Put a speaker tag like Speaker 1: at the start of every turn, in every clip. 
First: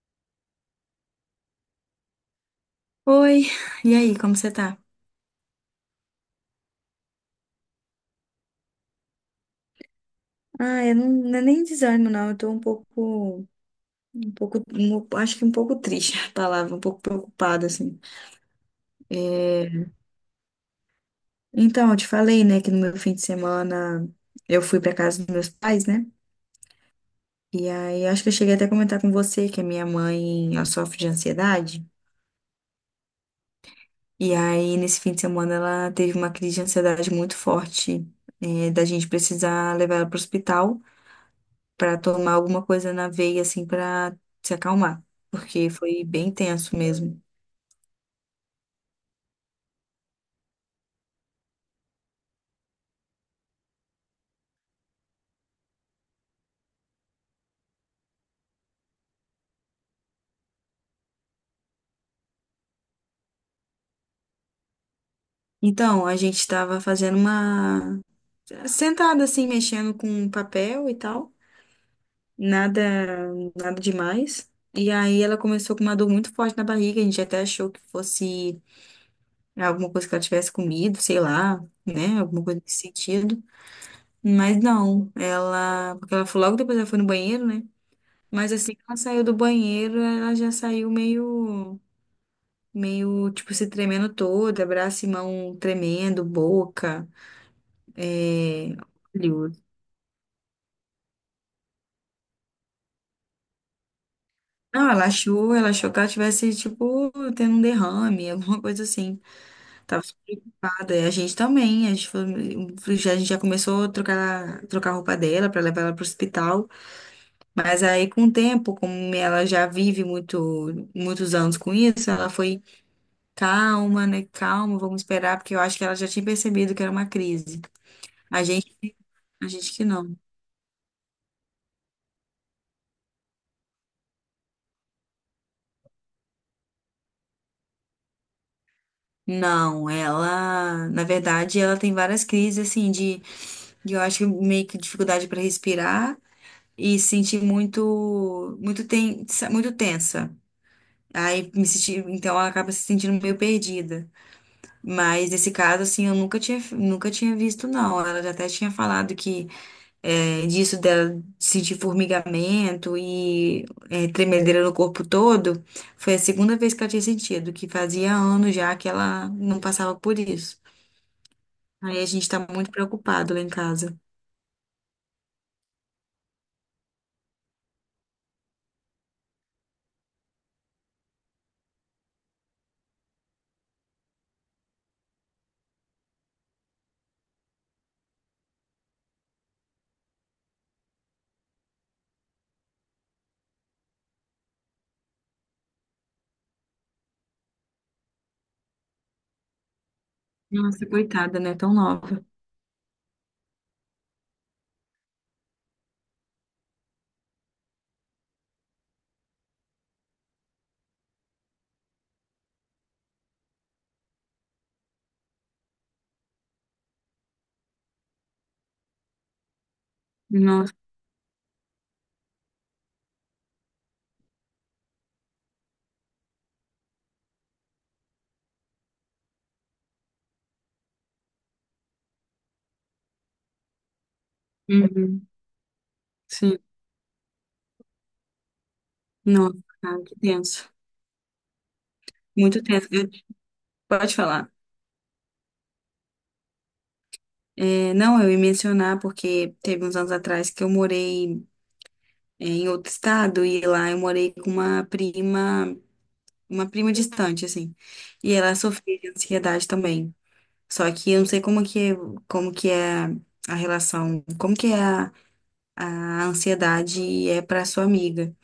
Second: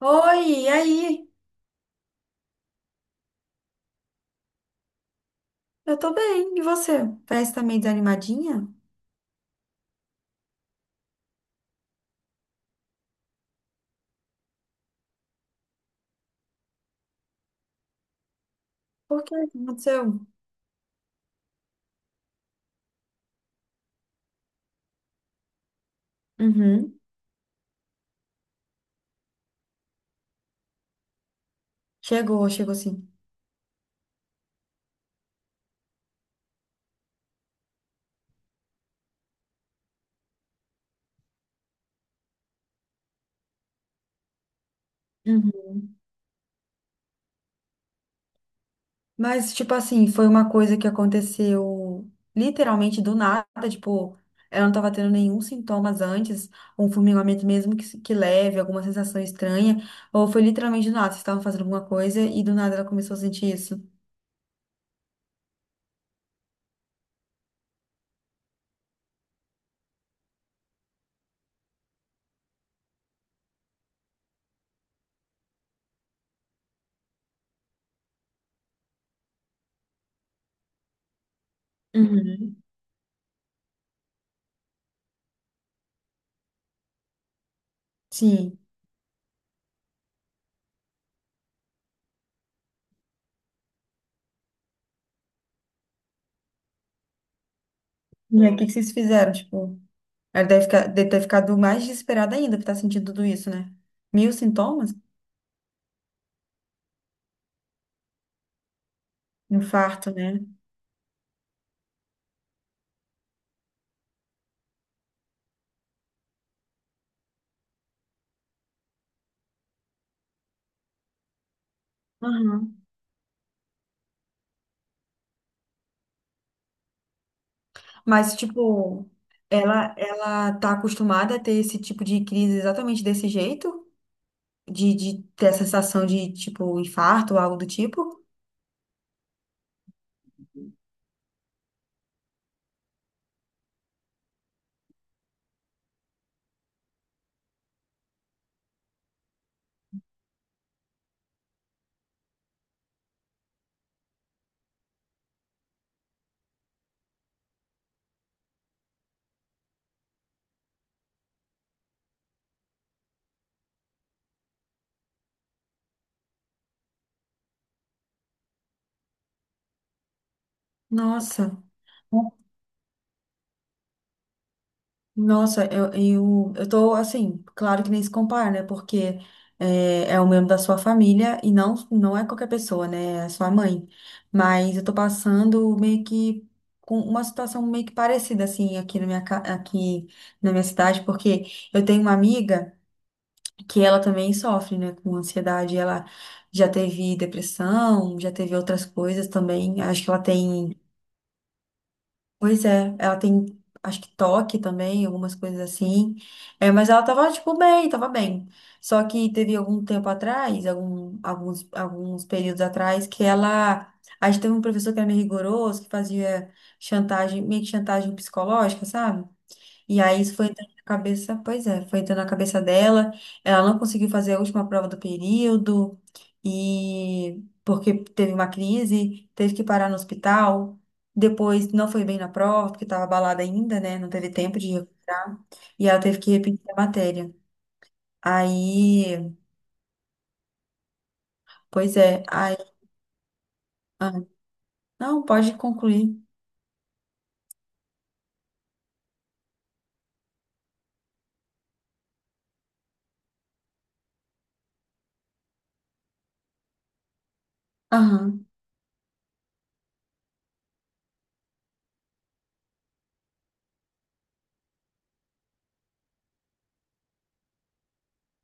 Speaker 1: Oi, e aí?
Speaker 2: Oi, e aí, como você tá?
Speaker 1: Eu tô bem, e você? Parece que tá meio desanimadinha?
Speaker 2: Ah, eu não, não é nem desânimo, não. Eu tô um pouco, acho que um pouco triste a palavra, um pouco preocupada, assim.
Speaker 1: Por quê? O que
Speaker 2: É,
Speaker 1: aconteceu?
Speaker 2: Então, eu te falei, né, que no meu fim de semana eu fui pra casa dos meus pais, né?
Speaker 1: Uhum.
Speaker 2: E aí, acho que eu cheguei até a comentar com você que a minha mãe, ela sofre de ansiedade.
Speaker 1: Chegou, chegou sim.
Speaker 2: E aí, nesse fim de semana, ela teve uma crise de ansiedade muito forte, da gente precisar levar ela pro hospital. Para tomar alguma coisa na veia, assim, para se acalmar, porque
Speaker 1: Uhum.
Speaker 2: foi bem tenso mesmo.
Speaker 1: Mas, tipo assim, foi uma coisa que aconteceu literalmente do nada, tipo, ela não tava tendo nenhum sintomas antes, um formigamento mesmo que leve, alguma sensação estranha, ou foi literalmente do nada, vocês estavam fazendo alguma coisa e do nada ela começou a sentir isso.
Speaker 2: Então, a gente estava fazendo uma sentada assim, mexendo com papel e tal, nada, nada demais. E aí ela começou com uma dor muito forte na barriga. A gente até achou que fosse alguma coisa que ela tivesse comido, sei lá, né, alguma
Speaker 1: Uhum.
Speaker 2: coisa nesse sentido. Mas não, ela, porque ela foi logo depois ela foi no banheiro, né? Mas
Speaker 1: Sim.
Speaker 2: assim que ela saiu do banheiro, ela já saiu meio tipo, se tremendo toda, braço e mão tremendo, boca,
Speaker 1: E aí, o que
Speaker 2: é...
Speaker 1: que vocês fizeram,
Speaker 2: olho.
Speaker 1: tipo? Ela deve ter ficado mais desesperada ainda por estar sentindo tudo isso, né? Mil
Speaker 2: Não,
Speaker 1: sintomas?
Speaker 2: ela achou que ela tivesse, tipo, tendo um derrame, alguma coisa assim. Tava
Speaker 1: Infarto,
Speaker 2: super
Speaker 1: né?
Speaker 2: preocupada. E a gente também, a gente já começou a trocar, a roupa dela pra levar ela pro hospital. Mas aí, com o tempo, como ela já vive muitos anos com isso, ela foi
Speaker 1: Uhum.
Speaker 2: calma, né? Calma, vamos esperar, porque eu acho que ela já tinha percebido que era uma crise.
Speaker 1: Mas,
Speaker 2: A gente,
Speaker 1: tipo,
Speaker 2: a gente que
Speaker 1: ela
Speaker 2: não.
Speaker 1: ela tá acostumada a ter esse tipo de crise exatamente desse jeito? De ter a sensação de, tipo, infarto ou algo do tipo?
Speaker 2: Não, ela, na verdade, ela tem várias crises assim de, eu acho que meio que dificuldade para respirar e se sentir muito tensa, muito tensa. Aí me senti, então ela acaba se sentindo meio perdida. Mas nesse caso assim, eu nunca tinha visto não. Ela já até tinha falado que disso dela sentir formigamento e tremedeira no corpo todo, foi a segunda vez que ela tinha sentido, que fazia anos já que ela não passava por isso.
Speaker 1: Nossa.
Speaker 2: Aí a gente tá muito preocupado lá em casa.
Speaker 1: Nossa, eu tô assim, claro que nem se compara, né? Porque é um membro da sua família e não é qualquer pessoa, né? É a sua mãe. Mas eu tô passando meio que com uma situação meio que parecida, assim, aqui na minha cidade, porque eu tenho uma amiga que ela também sofre, né, com ansiedade. Ela já teve depressão, já teve outras coisas também. Acho que ela tem.
Speaker 2: Nossa, coitada, né? Tão nova.
Speaker 1: Pois é, ela tem, acho que toque também, algumas coisas assim. É, mas ela tava, tipo, bem, tava bem. Só que teve algum tempo atrás, alguns períodos atrás, que ela. A gente teve um professor que era meio rigoroso, que fazia chantagem, meio que chantagem psicológica, sabe? E aí isso foi entrando
Speaker 2: Nossa.
Speaker 1: na cabeça, pois é, foi entrando na cabeça dela. Ela não conseguiu fazer a última prova do período e porque teve uma crise, teve que parar no hospital. Depois não foi bem na prova, porque estava abalada ainda, né? Não teve tempo de
Speaker 2: Uhum.
Speaker 1: recuperar. E ela teve que
Speaker 2: Sim.
Speaker 1: repetir a matéria. Aí,
Speaker 2: Nossa, cara, que tenso.
Speaker 1: pois é, aí,
Speaker 2: Muito tenso.
Speaker 1: ah,
Speaker 2: Pode falar.
Speaker 1: não, pode concluir.
Speaker 2: É, não, eu ia mencionar porque teve uns anos atrás que eu morei em outro estado e lá eu morei com uma prima distante, assim. E
Speaker 1: Aham,
Speaker 2: ela sofria de ansiedade também. Só que eu não sei como que é a relação, como que é a ansiedade é para sua amiga.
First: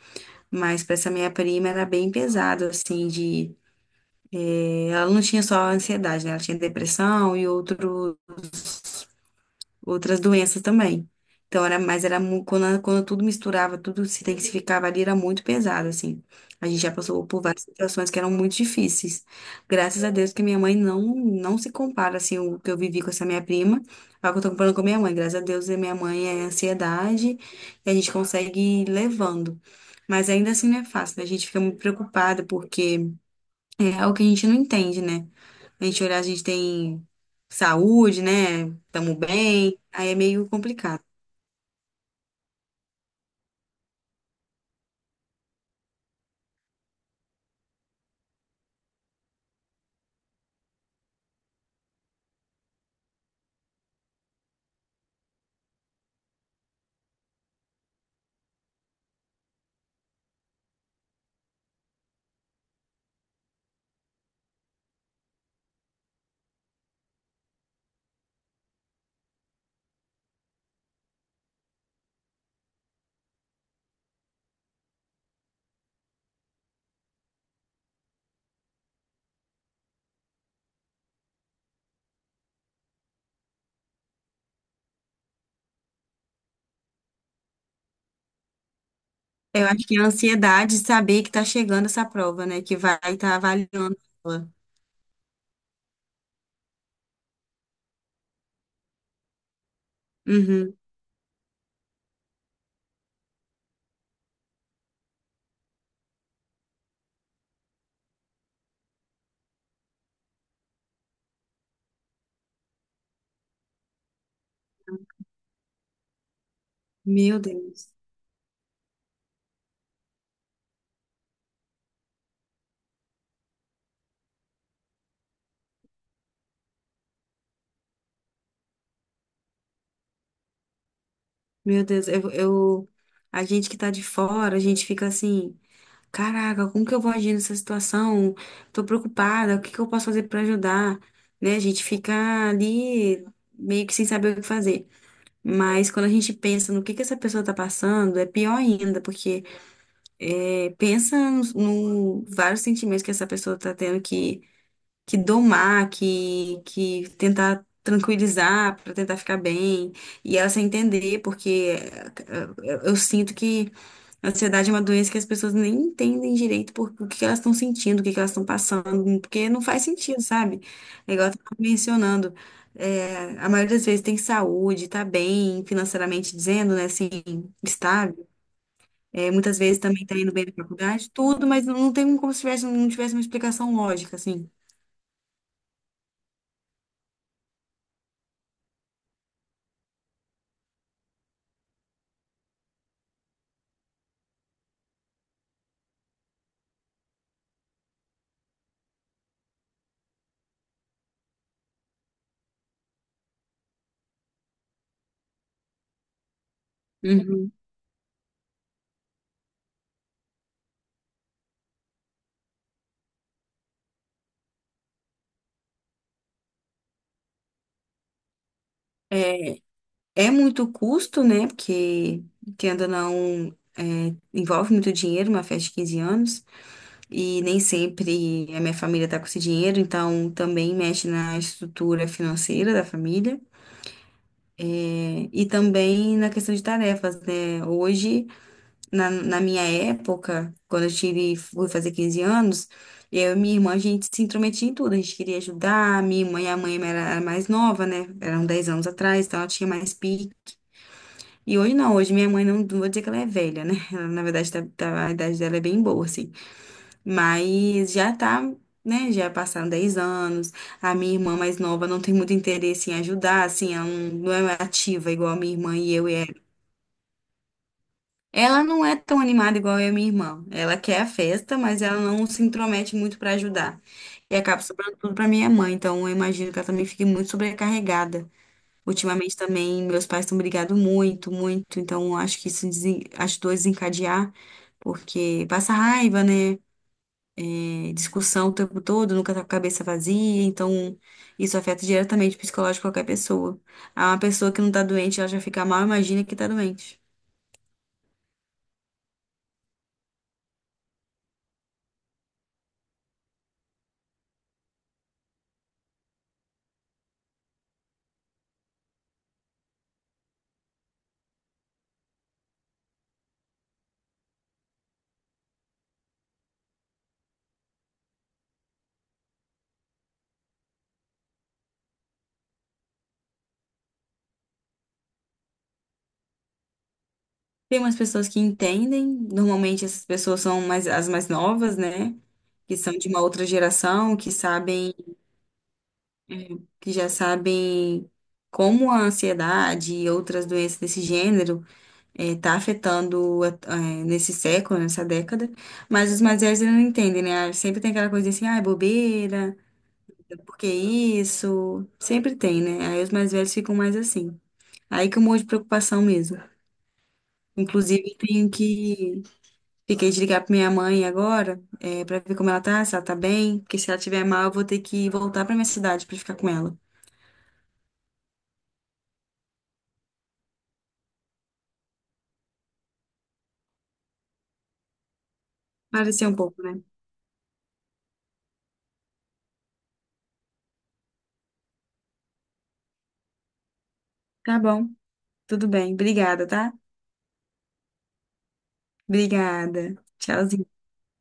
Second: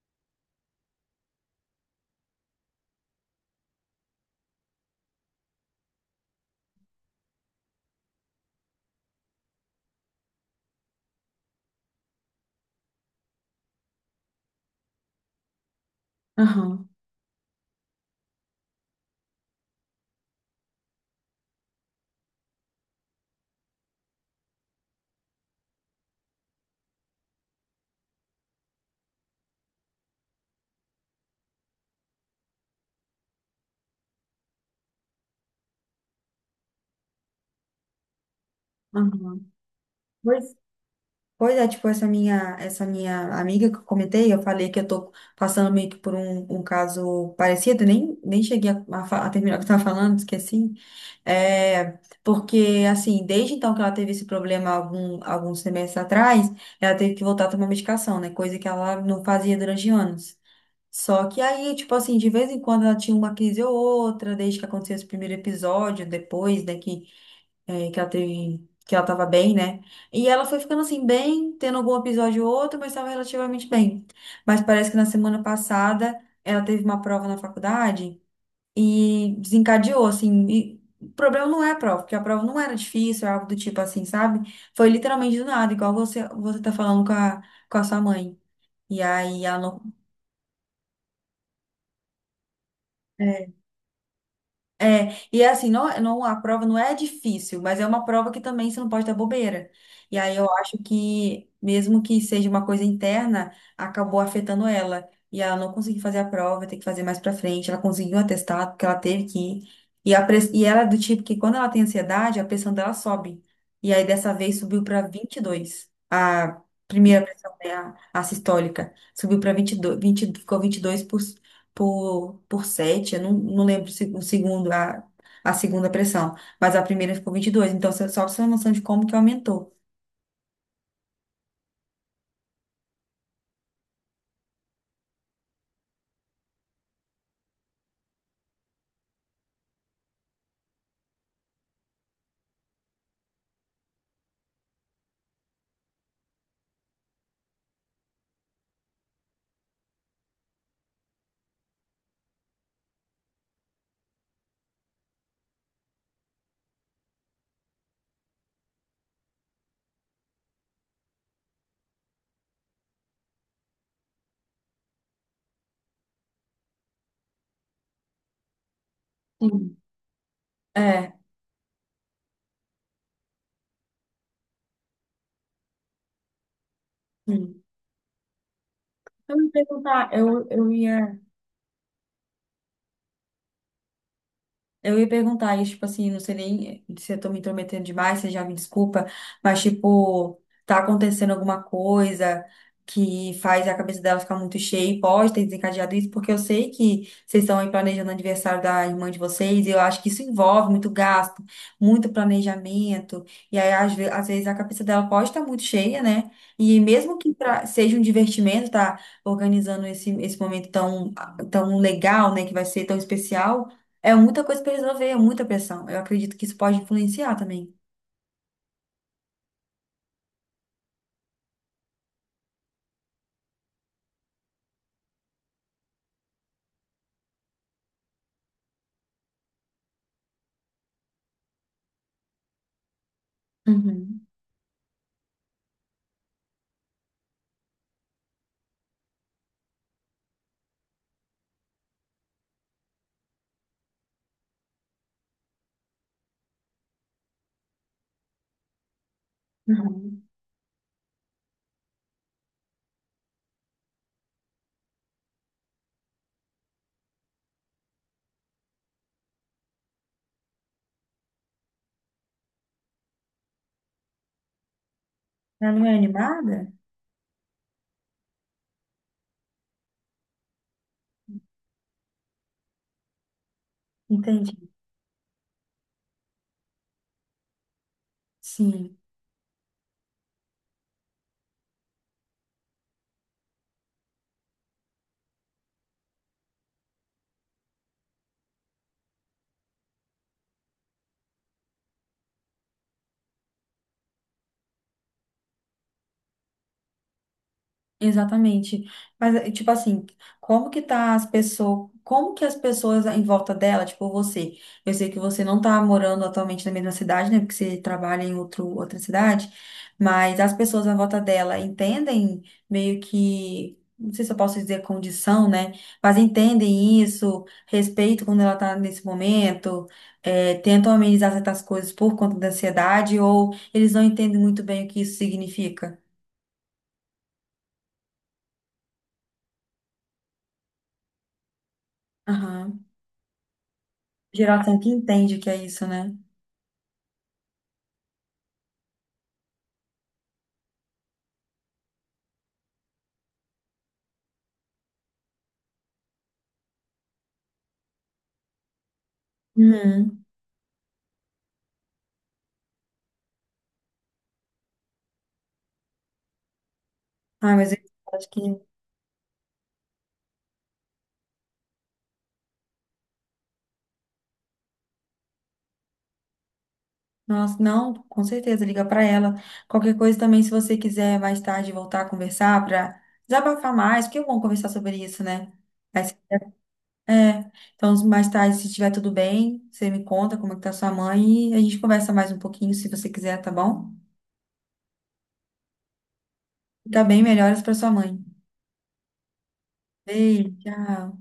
Speaker 2: Mas para essa minha prima era bem pesado, assim, de... Ela não tinha só ansiedade, né? Ela tinha depressão e outros outras doenças também. Então, era, mas era mu- quando, tudo misturava, tudo se intensificava ali, era muito pesado, assim. A gente
Speaker 1: aham,
Speaker 2: já passou por várias situações que eram muito difíceis. Graças a Deus que minha mãe não, não se compara, assim, o que eu vivi com essa minha prima, ao que eu tô comparando com a minha mãe. Graças a Deus, a minha mãe é ansiedade e a gente consegue ir levando. Mas ainda assim não é fácil, né? A gente fica muito preocupada porque é algo que a gente não entende, né? A gente olhar, a gente tem saúde, né? Tamo
Speaker 1: aham.
Speaker 2: bem. Aí é meio
Speaker 1: Pois
Speaker 2: complicado.
Speaker 1: Pois é, tipo, essa minha amiga que eu comentei, eu falei que eu tô passando meio que por um caso parecido, nem cheguei a terminar o que eu tava falando, esqueci. É, porque, assim, desde então que ela teve esse problema alguns semestres atrás, ela teve que voltar a tomar medicação, né? Coisa que ela não fazia durante anos. Só que aí, tipo assim, de vez em quando ela tinha uma crise ou outra, desde que aconteceu esse primeiro episódio, depois, né, que que ela teve, que ela tava bem, né? E ela foi ficando assim, bem, tendo algum episódio ou outro, mas estava relativamente bem. Mas parece que na semana passada ela teve uma prova na faculdade e desencadeou, assim. E o problema não é a prova, porque a prova não era difícil, era algo do tipo assim, sabe? Foi literalmente do nada, igual você, você tá falando com a sua mãe. E aí ela
Speaker 2: Eu
Speaker 1: não.
Speaker 2: acho que é a ansiedade de saber que tá chegando essa prova, né? Que vai estar tá
Speaker 1: é,
Speaker 2: avaliando ela.
Speaker 1: E é assim, não, não, a prova não é difícil, mas é uma prova que também você não pode dar bobeira. E aí eu
Speaker 2: Uhum.
Speaker 1: acho que, mesmo que seja uma coisa interna, acabou afetando ela. E ela não conseguiu fazer a prova, tem que fazer mais pra frente. Ela conseguiu um atestado, porque ela teve que ir. E, a, e ela é do tipo que, quando ela tem ansiedade, a pressão dela sobe. E aí, dessa vez, subiu pra vinte e dois. A primeira
Speaker 2: Meu
Speaker 1: pressão, né,
Speaker 2: Deus.
Speaker 1: a sistólica, subiu para 22 20 ficou 22%, por 7 eu não lembro se- o segundo, a segunda pressão, mas a primeira ficou 22 então você- só pra você ter uma noção de como que aumentou.
Speaker 2: Meu Deus. A gente que tá de fora, a gente fica assim, caraca, como que eu vou agir nessa situação? Tô preocupada, o que que eu posso fazer pra ajudar? Né? A gente fica ali meio que sem saber o que fazer. Mas quando a gente pensa no que essa pessoa tá passando, é pior ainda, porque pensa nos no vários sentimentos que essa pessoa tá tendo que, domar, que, tentar tranquilizar para tentar ficar bem. E ela sem entender, porque eu sinto que a ansiedade é uma doença que as pessoas nem entendem direito o que que elas estão sentindo, o que que elas estão passando, porque não
Speaker 1: Sim.
Speaker 2: faz sentido, sabe? É
Speaker 1: É,
Speaker 2: igual eu tava mencionando. A maioria das vezes tem saúde, tá bem financeiramente dizendo, né, assim,
Speaker 1: hum.
Speaker 2: estável. É,
Speaker 1: Eu ia
Speaker 2: muitas vezes também
Speaker 1: perguntar,
Speaker 2: tá indo bem
Speaker 1: eu,
Speaker 2: na
Speaker 1: eu
Speaker 2: faculdade,
Speaker 1: ia.
Speaker 2: tudo, mas não tem como se tivesse, não tivesse uma explicação lógica, assim.
Speaker 1: Eu ia perguntar isso, tipo assim, não sei nem se eu tô me intrometendo demais, você já me desculpa, mas tipo, tá acontecendo alguma coisa que faz a cabeça dela ficar muito cheia e pode ter desencadeado isso, porque eu sei que vocês estão aí planejando o aniversário da irmã de vocês, e eu acho que isso envolve muito gasto, muito planejamento, e aí às vezes a cabeça dela pode estar muito cheia, né? E mesmo que
Speaker 2: Uhum.
Speaker 1: seja um divertimento, tá organizando esse momento tão, tão legal, né, que vai ser tão especial. É muita coisa pra resolver, é muita pressão. Eu acredito que isso pode influenciar também.
Speaker 2: É muito custo, né? Porque, querendo ou não, envolve muito dinheiro, uma festa de 15 anos, e nem sempre a minha família tá com esse dinheiro, então também mexe na estrutura financeira da família,
Speaker 1: Uhum,
Speaker 2: e também na questão de tarefas, né? Hoje. Na minha época, quando eu tive, fui fazer 15 anos, eu e minha irmã, a gente se intrometia em tudo, a gente queria ajudar, minha irmã e a mãe era mais nova, né? Eram 10 anos atrás, então ela tinha mais
Speaker 1: uhum.
Speaker 2: pique. E hoje não, hoje minha mãe não, não vou dizer que ela é velha, né? Ela, na verdade, a idade dela é bem boa, assim. Mas já tá, né? Já passaram 10 anos. A minha irmã mais nova não tem muito interesse em ajudar, assim, ela não, não é ativa igual a minha
Speaker 1: Ela
Speaker 2: irmã
Speaker 1: não
Speaker 2: e
Speaker 1: é
Speaker 2: eu.
Speaker 1: animada?
Speaker 2: Ela não é tão animada igual eu e minha irmã. Ela quer a festa, mas ela não se intromete muito pra ajudar. E acaba
Speaker 1: Entendi.
Speaker 2: sobrando tudo pra minha mãe. Então eu imagino que ela também fique muito sobrecarregada.
Speaker 1: Sim.
Speaker 2: Ultimamente também meus pais estão brigando muito, muito. Então eu acho que isso ajudou a desencadear, porque passa raiva, né? Discussão o tempo todo, nunca tá com a cabeça vazia. Então isso afeta diretamente o psicológico de qualquer pessoa. Ah, uma pessoa que não tá doente, ela já fica mal, imagina que tá doente.
Speaker 1: Exatamente. Mas, tipo assim, como que tá as pessoas, como que as pessoas em volta dela, tipo você, eu sei que você não tá morando atualmente na mesma cidade, né, porque você trabalha em outra cidade, mas as pessoas à volta dela entendem meio que, não sei se eu posso dizer condição, né, mas entendem isso, respeito quando ela tá nesse momento, tentam amenizar certas coisas por conta da ansiedade, ou eles não entendem muito bem o que isso significa.
Speaker 2: Tem umas pessoas que entendem, normalmente essas pessoas são mais, as mais novas, né? Que
Speaker 1: Aham.
Speaker 2: são de uma outra geração, que
Speaker 1: Geração que
Speaker 2: sabem,
Speaker 1: entende o que é isso, né?
Speaker 2: que já sabem como a ansiedade e outras doenças desse gênero está afetando nesse século, nessa década. Mas os mais velhos eles não entendem, né? Ah, sempre tem aquela coisa assim, ah, é bobeira,
Speaker 1: Uhum.
Speaker 2: por que isso? Sempre tem, né? Aí os mais velhos ficam mais assim. Aí que eu morro de preocupação mesmo.
Speaker 1: Ai, mas eu
Speaker 2: Inclusive, eu
Speaker 1: acho que.
Speaker 2: tenho que fiquei de ligar pra minha mãe agora, pra ver como ela tá, se ela tá bem, porque se ela tiver mal, eu vou ter que voltar pra minha cidade pra ficar com ela.
Speaker 1: Nossa, não, com certeza, liga pra ela. Qualquer coisa também, se você quiser mais tarde voltar a conversar pra desabafar mais, porque é bom conversar sobre isso, né? Aí você-
Speaker 2: Parecer um pouco, né?
Speaker 1: É, então mais tarde, se estiver tudo bem, você me conta como é que tá sua mãe e a gente conversa mais um pouquinho, se você quiser, tá bom?
Speaker 2: Tá bom, tudo bem. Obrigada, tá?
Speaker 1: Fica bem, melhoras pra sua mãe.
Speaker 2: Obrigada.
Speaker 1: Beijo,
Speaker 2: Tchauzinho.
Speaker 1: tchau.